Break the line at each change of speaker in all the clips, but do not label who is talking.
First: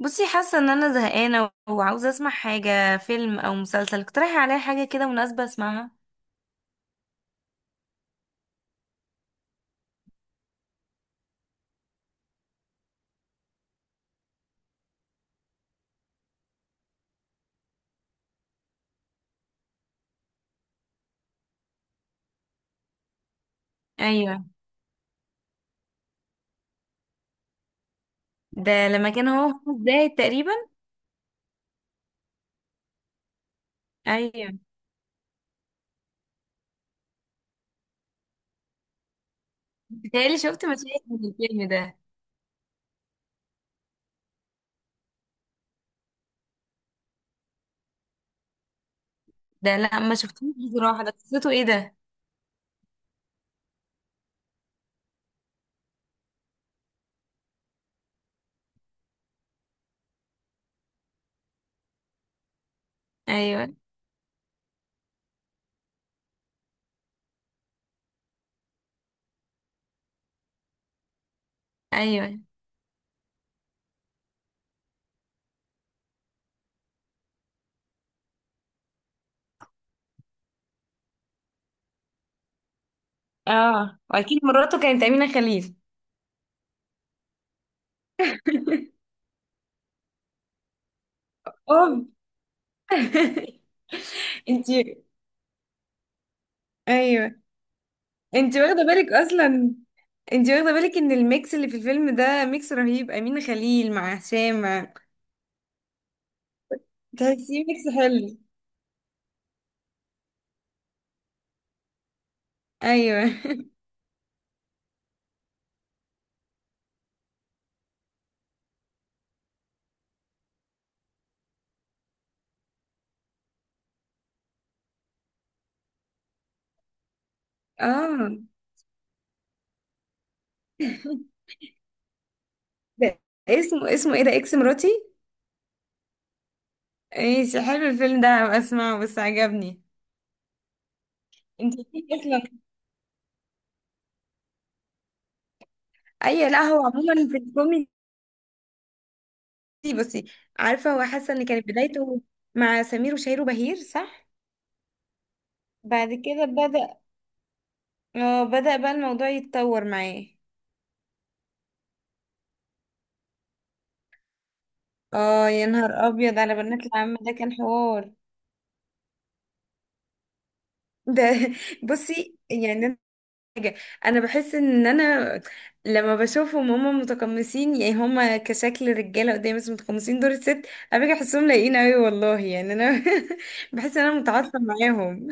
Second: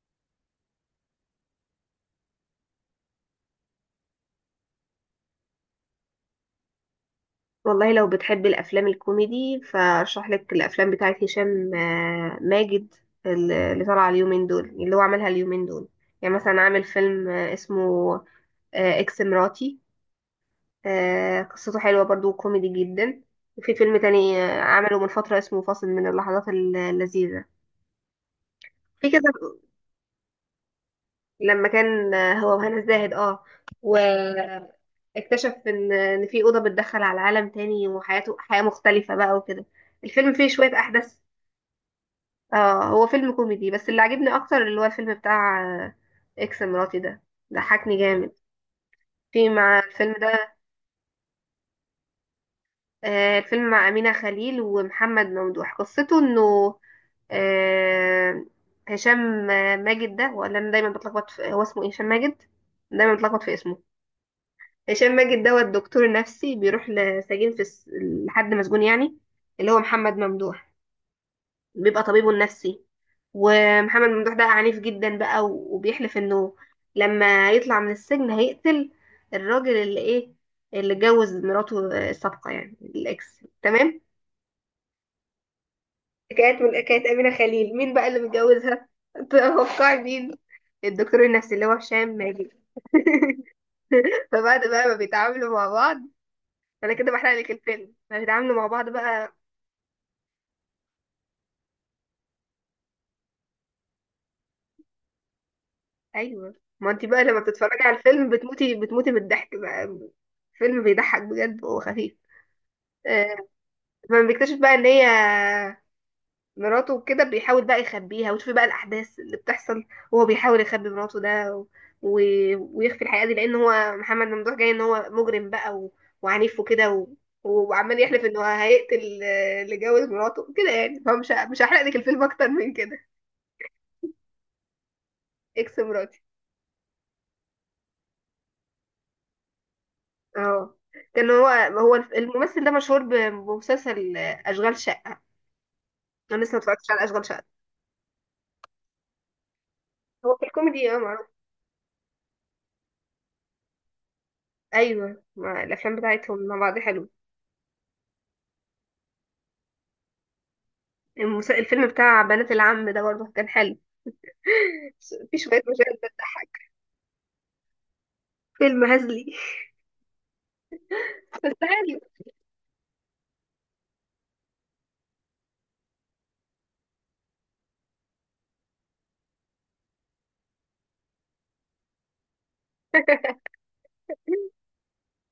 بصي، حاسه ان انا زهقانه وعاوزه اسمع حاجه، فيلم او مسلسل. اقترحي عليا حاجه كده مناسبه اسمعها.
والله لو بتحب الافلام الكوميدي فارشح لك الافلام بتاعت هشام ماجد اللي طالعه اليومين دول اللي هو عملها اليومين دول. يعني مثلا عامل فيلم اسمه اكس مراتي. قصته حلوه برضو كوميدي جدا. وفي فيلم تاني
ايوه.
عمله من فتره اسمه فاصل من اللحظات اللذيذه
ده
في
لما كان
كذا،
هو 5 دقايق تقريبا.
لما كان هو وهنا الزاهد اه
ايوه.
واكتشف ان في اوضه بتدخل على عالم تاني وحياته حياه مختلفه بقى وكده. الفيلم
بتهيألي
فيه
شفت
شوية
مشاهد
أحداث.
من الفيلم ده.
اه هو فيلم كوميدي، بس اللي عجبني اكتر اللي هو الفيلم بتاع اكس مراتي ده. ضحكني جامد في
ده
مع
لا،
الفيلم
ما شفتوش
ده.
بصراحه، ده قصته ايه ده؟
الفيلم مع أمينة خليل ومحمد ممدوح، قصته انه آه، هشام ماجد ده، ولا انا دايما بتلخبط في هو اسمه ايه؟ هشام ماجد. دايما بتلخبط في
ايوه.
اسمه. هشام ماجد ده هو الدكتور النفسي، بيروح لسجين في لحد مسجون يعني، اللي هو محمد ممدوح، بيبقى طبيبه
ايوه.
النفسي. ومحمد ممدوح ده عنيف جدا بقى، وبيحلف انه لما يطلع من السجن هيقتل الراجل اللي ايه، اللي اتجوز مراته السابقة، يعني الاكس،
اه،
تمام.
واكيد مراته كانت امينه خليل.
كانت من كانت أمينة خليل، مين بقى اللي متجوزها؟ توقعي مين. الدكتور النفسي اللي هو
اوه.
هشام ماجد. فبعد بقى ما
انتي.
بيتعاملوا مع بعض، انا كده بحرق
ايوه.
لك الفيلم، ما بيتعاملوا
انتي
مع
واخده
بعض
بالك
بقى.
اصلا؟ انتي واخده بالك ان الميكس اللي في الفيلم ده ميكس رهيب، امينه خليل مع هشام؟
ايوه، ما انت بقى لما
تحسيه
بتتفرجي
ميكس
على الفيلم
حلو.
بتموتي من الضحك بقى. فيلم بيضحك بجد وخفيف.
ايوه.
آه، فلما بيكتشف بقى ان هي مراته وكده، بيحاول بقى يخبيها، وتشوفي بقى الاحداث اللي بتحصل وهو بيحاول يخبي مراته ده، و... ويخفي الحقيقه دي، لان هو محمد ممدوح جاي ان هو مجرم بقى وعنيف وكده، وعمال يحلف ان
اه.
هو هيقتل اللي جوز مراته كده، يعني هو مش مش هحرق لك الفيلم اكتر من كده.
ده اسمه ايه ده؟ اكس مراتي.
اكس مراتي.
ماشي، حلو الفيلم ده، هبقى اسمعه، بس عجبني.
اه، كان هو،
انت
هو
ليه اصلا؟
الممثل ده مشهور بمسلسل اشغال شقه. انا
اي
لسه ما
لا، هو
اتفرجتش على اشغال
عموما في
شقه.
الكوميدي. بصي،
هو في الكوميدي
عارفه
اه
هو
معروف.
حاسه ان كانت بدايته مع سمير وشهير وبهير، صح؟
ايوه، ما الافلام
بعد كده
بتاعتهم مع بعض
بدأ
حلو.
اه بدأ بقى الموضوع يتطور معاه.
الفيلم بتاع بنات العم ده برضه كان حلو. في
اه،
شويه
يا نهار
مشاهد
ابيض على
بتضحك،
بنات العم ده، كان حوار.
فيلم هزلي.
ده.
بس حلو.
بصي يعني، حاجة، انا بحس ان انا لما بشوفهم هما متقمصين، يعني هما كشكل رجالة قدامي بس متقمصين دور الست. انا باجي احسهم لايقين اوي والله، يعني انا بحس ان انا متعاطفة معاهم.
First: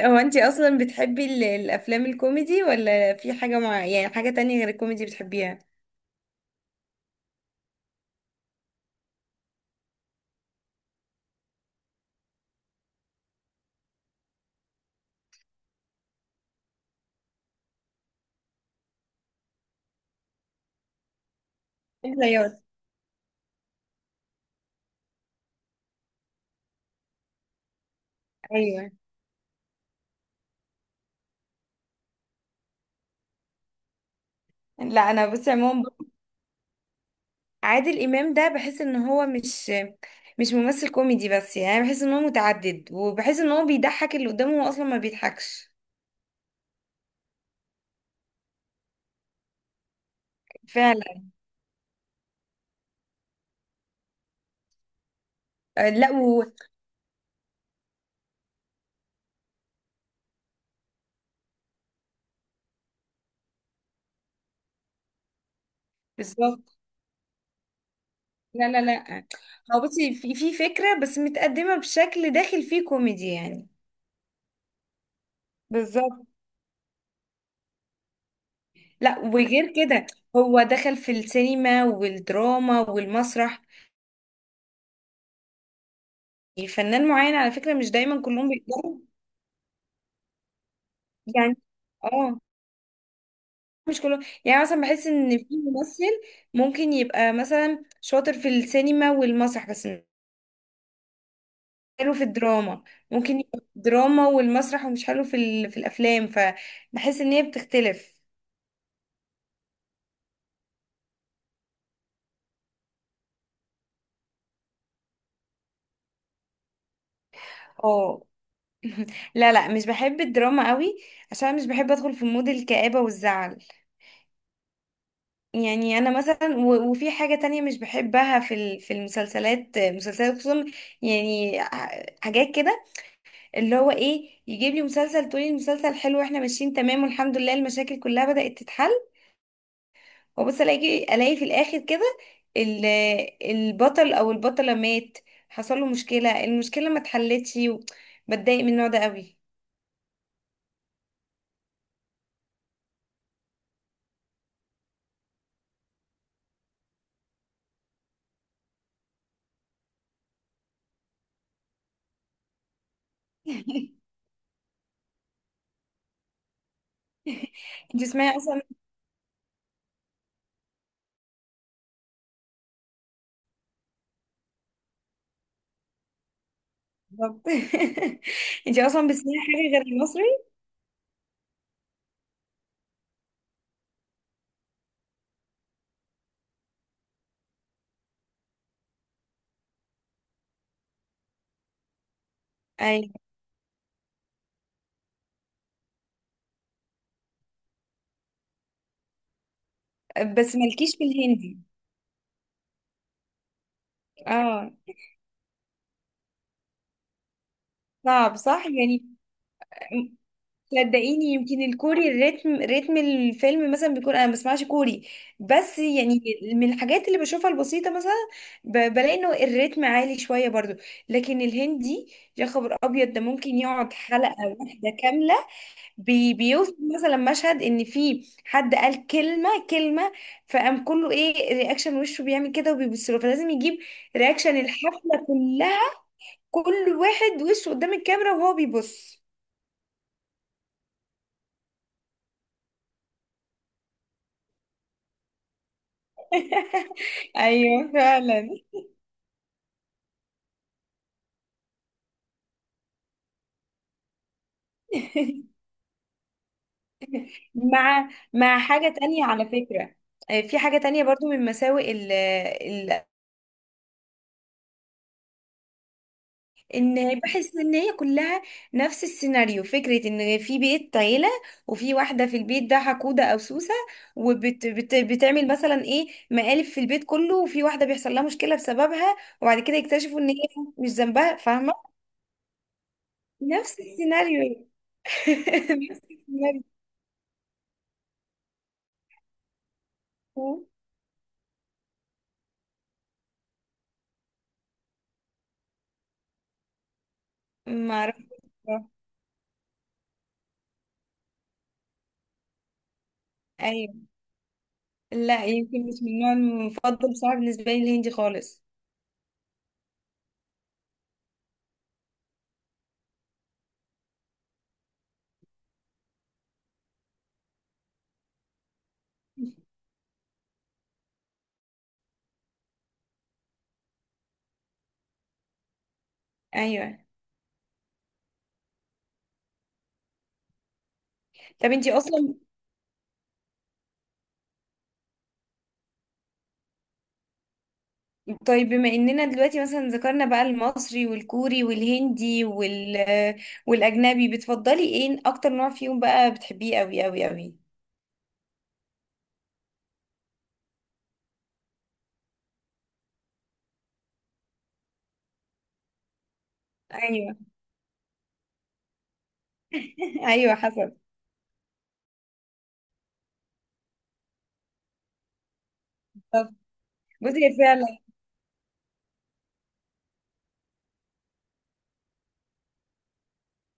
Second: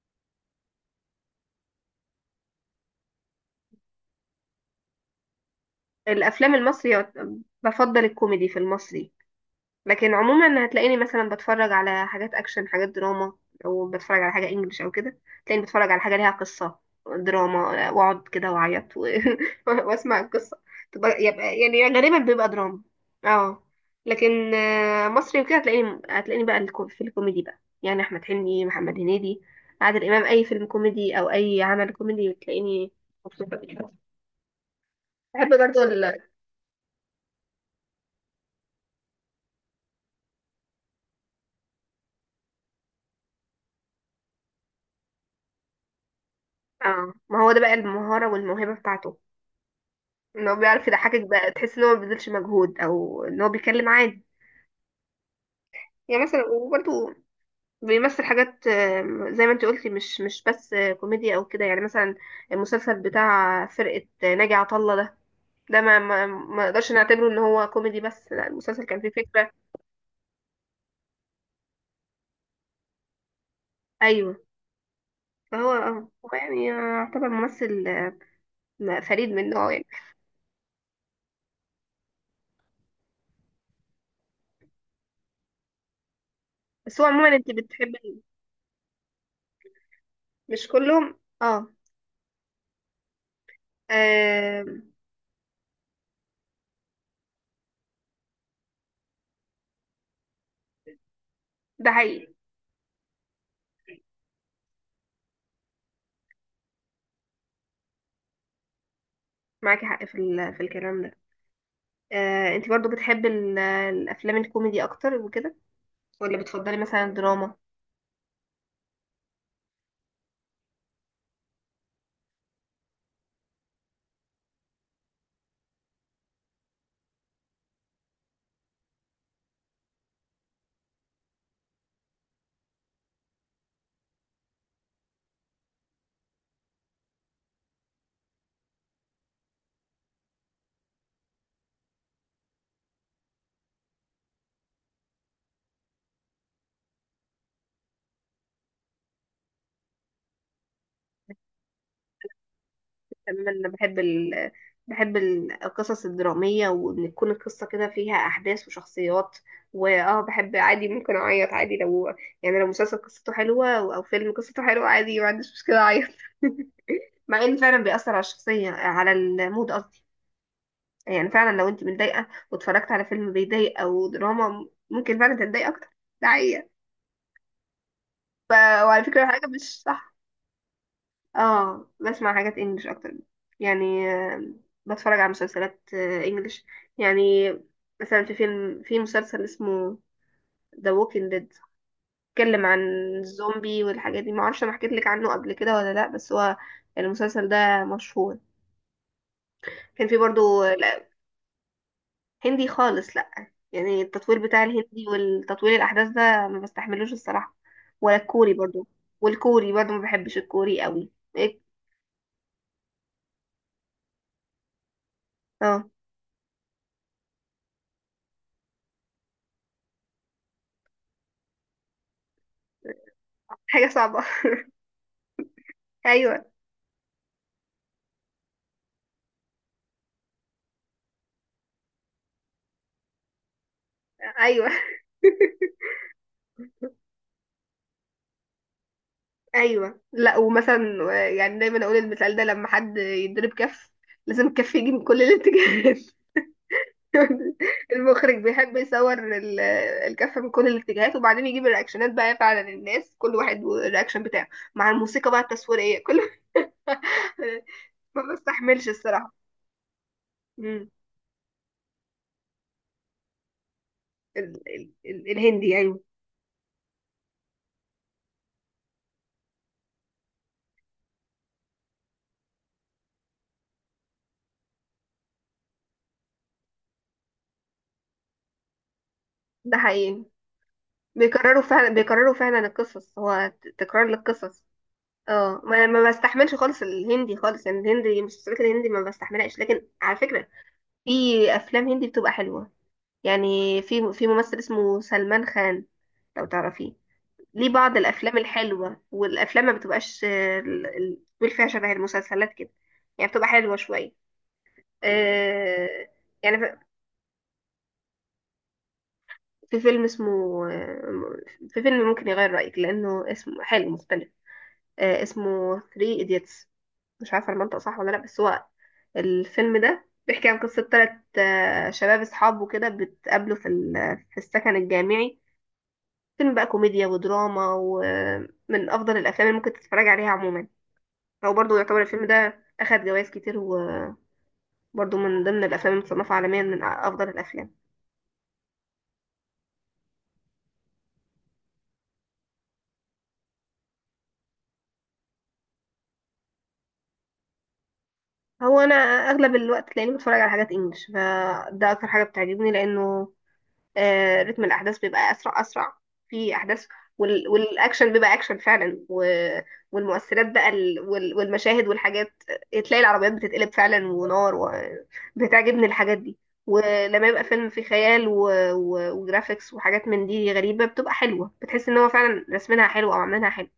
هو انتي اصلا بتحبي الافلام الكوميدي، ولا في حاجة، مع يعني حاجة تانية غير الكوميدي بتحبيها؟
الافلام المصري، بفضل الكوميدي في المصري، لكن عموما هتلاقيني مثلا بتفرج على حاجات اكشن، حاجات دراما، او بتفرج على حاجه انجليش او كده. تلاقيني بتفرج على حاجه ليها قصه، دراما، واقعد كده واعيط واسمع القصه. يبقى يعني غالبا بيبقى
الرياض.
دراما. اه، لكن مصري وكده هتلاقيني، في الكوميدي بقى يعني احمد حلمي،
ايوه.
محمد هنيدي، عادل امام. اي فيلم كوميدي او اي عمل كوميدي تلاقيني مبسوطه بيه.
لا انا
بحب
بصي
برضه
عموما، عادل امام ده بحس ان هو مش ممثل كوميدي بس، يعني أنا بحس ان هو متعدد، وبحس ان هو بيضحك اللي قدامه هو اصلا ما بيضحكش.
اه، ما هو ده بقى المهاره والموهبه بتاعته، ان هو بيعرف
فعلا.
يضحكك بقى، تحس ان هو ما بيبذلش مجهود او ان هو بيتكلم عادي.
آه، لا
يعني
و...
مثلا وبرده بيمثل حاجات، زي ما انت قلتي، مش بس كوميديا او كده. يعني مثلا المسلسل بتاع فرقة ناجي عطا الله ده، ده ما
بالظبط.
اقدرش نعتبره ان هو كوميدي بس، لا،
لا لا
المسلسل كان فيه
لا.
فكرة.
هو بصي، في فكرة بس متقدمة بشكل، داخل فيه كوميدي يعني.
ايوه، فهو اه
بالظبط.
هو يعني يعتبر ممثل
لا
فريد من نوعه
وغير
يعني.
كده، هو دخل في السينما والدراما والمسرح.
بس هو
فنان معين
عموما انت
على فكرة، مش
بتحبي،
دايما كلهم بيقدروا
مش كلهم
يعني.
اه.
اه، مش كلهم يعني.
آم،
مثلا بحس ان في ممثل ممكن يبقى مثلا شاطر في السينما والمسرح بس مش
ده
حلو في
حقيقي.
الدراما. ممكن يبقى في الدراما والمسرح ومش حلو في الافلام، فبحس ان هي بتختلف.
معاكي حق في في الكلام ده. انت برضو بتحب الافلام الكوميدي اكتر وكده، ولا بتفضلي مثلا الدراما؟
اه. لا لا، مش بحب الدراما قوي، عشان مش بحب ادخل في مود الكآبة والزعل. يعني انا مثلا، وفي حاجة تانية مش بحبها في مسلسلات خصوصا، يعني حاجات كده، اللي هو ايه، يجيب لي مسلسل تقولي المسلسل حلو واحنا ماشيين تمام والحمد لله، المشاكل كلها بدأت تتحل، وبس الاقي في الاخر كده ال- البطل او البطلة مات، حصل له مشكلة، المشكلة ما اتحلتش. بتضايق من النوع ده قوي.
تماما، انا بحب بحب القصص الدرامية، وان تكون القصة كده فيها احداث وشخصيات. واه بحب عادي، ممكن اعيط عادي، لو يعني لو مسلسل قصته حلوة او أو فيلم قصته حلوة، عادي ما عنديش مشكلة اعيط. مع ان فعلا
انت
بيأثر على
تسمعي اصلا؟
الشخصية، على المود قصدي. يعني فعلا لو انت متضايقة واتفرجت على فيلم بيضايق او دراما، ممكن فعلا تتضايق اكتر. ده حقيقة.
بالظبط.
ف...
انت
وعلى
اصلا
فكرة
بتسمعي
حاجة
حاجه
مش
غير
صح،
المصري؟
اه بسمع حاجات انجلش اكتر. يعني بتفرج على مسلسلات انجلش. يعني مثلا في فيلم، في مسلسل اسمه The Walking Dead، بيتكلم عن
ايوه.
الزومبي والحاجات دي. معرفش انا حكيت لك عنه قبل كده ولا لا، بس هو المسلسل ده مشهور. كان في
بس
برضو
مالكيش في
لا.
الهندي.
هندي خالص لا، يعني التطوير بتاع
اه،
الهندي والتطوير الاحداث ده، ما بستحملوش الصراحة. ولا
صعب
الكوري
صح
برضو.
يعني.
والكوري برضو ما
م-
بحبش الكوري قوي
صدقيني،
إيه؟
يمكن الكوري، ريتم الفيلم مثلا بيكون، انا ما بسمعش كوري بس
اه،
يعني، من الحاجات اللي بشوفها البسيطه مثلا، بلاقي انه الريتم عالي شويه برضو. لكن الهندي، يا خبر ابيض، ده ممكن
حاجة
يقعد
صعبة.
حلقه واحده كامله، بي
ايوه.
بيوصف مثلا مشهد ان في حد قال كلمه كلمه، فقام كله ايه، رياكشن، وشه بيعمل كده وبيبص له، فلازم يجيب رياكشن
ايوه،
الحفله كلها، كل واحد وشه قدام الكاميرا وهو بيبص.
ايوه، لا. ومثلا يعني دايما اقول المثال ده، لما حد يضرب كف لازم الكف يجي من كل الاتجاهات.
ايوه
المخرج
فعلا.
بيحب يصور الكف من كل الاتجاهات، وبعدين يجيب الرياكشنات بقى فعلا، الناس كل واحد والرياكشن بتاعه مع الموسيقى بقى التصويرية، كل
مع
ما
مع
بستحملش
حاجه تانية
الصراحة.
على فكره. في حاجه
مم.
تانية برضو من مساوئ.
ال الهندي، ايوه.
ان بحس ان هي كلها نفس السيناريو، فكرة ان في بيت عيلة، وفي واحدة في البيت ده حقودة او سوسة، وبتعمل مثلا ايه، مقالب في البيت كله، وفي واحدة بيحصل لها مشكلة بسببها، وبعد
ده
كده يكتشفوا
حقيقي.
ان هي مش ذنبها،
بيكرروا
فاهمة؟
فعلا، بيكرروا فعلا القصص، هو
نفس
تكرار للقصص.
السيناريو.
اه، ما
نفس
ما بستحملش
السيناريو.
خالص الهندي خالص، يعني الهندي المسلسلات الهندي ما بستحملهاش، لكن على فكرة في افلام هندي بتبقى حلوة. يعني في في ممثل اسمه سلمان خان، لو تعرفيه، ليه
ما
بعض
اعرف.
الافلام الحلوة، والافلام ما بتبقاش بيقول فيها شبه المسلسلات كده، يعني بتبقى حلوة
ايوه.
شوية.
لا يمكن مش
آه،
من النوع
يعني
المفضل بصراحة بالنسبة لي الهندي خالص.
في فيلم اسمه في فيلم ممكن يغير رأيك لأنه اسمه حلو مختلف. اسمه 3 idiots. مش عارفة المنطق صح ولا لأ، بس هو الفيلم ده بيحكي عن قصة تلات شباب أصحاب وكده، بتقابلوا في في السكن الجامعي. فيلم بقى
ايوه.
كوميديا ودراما، ومن أفضل الأفلام اللي ممكن تتفرج عليها عموما. هو
طب
برضه
انتي
يعتبر الفيلم
اصلا.
ده أخد جوائز كتير، وبرضه من ضمن الأفلام المصنفة عالميا من أفضل الأفلام.
طيب بما اننا دلوقتي مثلا ذكرنا بقى المصري والكوري والهندي والاجنبي، بتفضلي ايه اكتر نوع فيهم بقى بتحبيه قوي قوي قوي؟
هو أنا أغلب الوقت تلاقيني بتفرج على حاجات إنجلش، فده أكتر حاجة بتعجبني، لأنه رتم الأحداث بيبقى أسرع، أسرع في أحداث،
ايوه.
والأكشن بيبقى أكشن فعلا، والمؤثرات
ايوه
بقى
حسب.
والمشاهد والحاجات، تلاقي العربيات بتتقلب فعلا ونار. وبتعجبني الحاجات دي،
طب
ولما يبقى
بصي هي
فيلم فيه
فعلا.
خيال وجرافيكس وحاجات من دي غريبة، بتبقى حلوة، بتحس ان هو فعلا رسمينها حلو او عاملينها حلو.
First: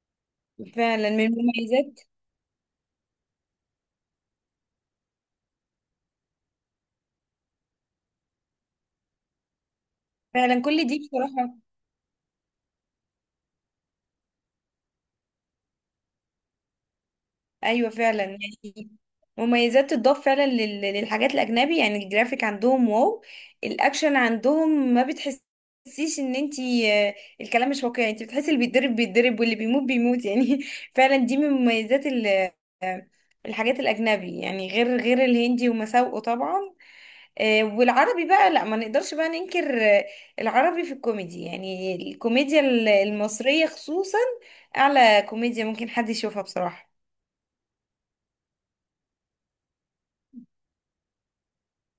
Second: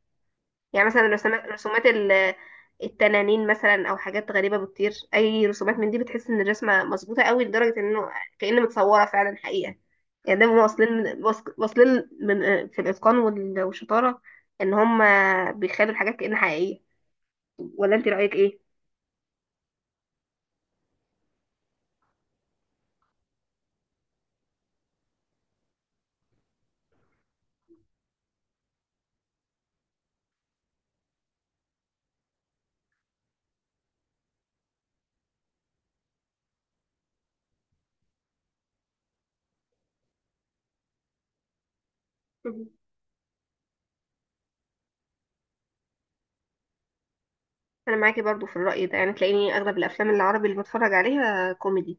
يعني مثلا
فعلا من
رسومات،
المميزات.
التنانين مثلا، او حاجات غريبه بتطير، اي رسومات من دي بتحس ان الرسمه مظبوطه قوي، لدرجه انه كأن متصوره فعلا حقيقه. يعني ده
فعلا كل دي
واصلين
بصراحة.
واصلين من في الاتقان والشطاره، ان هم بيخلوا الحاجات كأن حقيقيه.
ايوه
ولا انت
فعلا
رايك ايه؟
يعني، مميزات تضاف فعلا للحاجات الاجنبي. يعني الجرافيك عندهم واو، الاكشن عندهم ما بتحسيش ان انتي، الكلام مش واقعي. انتي بتحسي اللي بيتضرب بيتضرب، واللي بيموت بيموت يعني. فعلا دي من مميزات آه، الحاجات الاجنبي، يعني غير الهندي ومساوئه طبعا. والعربي بقى لا، ما نقدرش بقى ننكر، العربي في الكوميدي، يعني الكوميديا
مهم.
المصرية خصوصا، اعلى كوميديا ممكن حد يشوفها بصراحة.
انا معاكي برضو في الراي ده، يعني تلاقيني اغلب الافلام العربي اللي بتفرج عليها كوميدي.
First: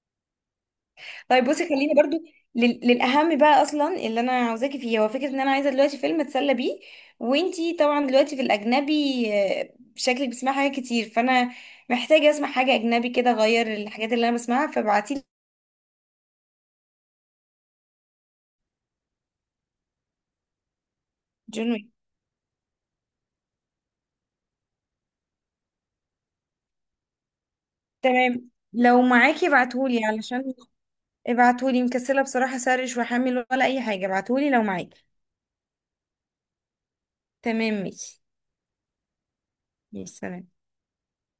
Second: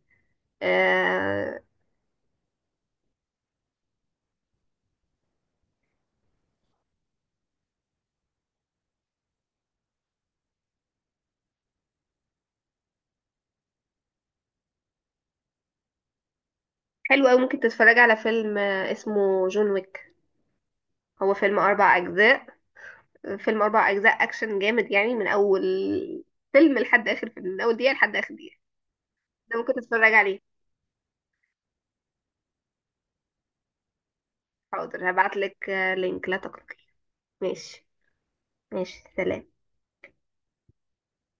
طيب
آه،
بصي خليني برضو للاهم بقى، اصلا اللي انا عاوزاكي فيه، هو فكره ان انا عايزه دلوقتي فيلم اتسلى بيه. وانتي طبعا دلوقتي في الاجنبي، شكلك بتسمعي حاجات كتير، فانا محتاجه اسمع حاجه اجنبي كده اغير الحاجات اللي انا بسمعها، فابعتيلي.
حلو قوي. ممكن تتفرجي على فيلم اسمه جون ويك. هو فيلم
جون ويك.
اربع اجزاء. فيلم أربع أجزاء أكشن جامد، يعني من أول فيلم لحد آخر فيلم، من أول دقيقة لحد آخر
تمام،
دقيقة.
لو معاكي
ده ممكن
ابعتهولي
تتفرج عليه.
علشان. ابعتهولي، مكسله بصراحه، سرش واحمل ولا اي حاجه. ابعتهولي لو معاكي.
حاضر هبعتلك لينك، لا تقلقي.
تمام
ماشي.
ماشي.
ماشي، سلام.
ماشي سلام.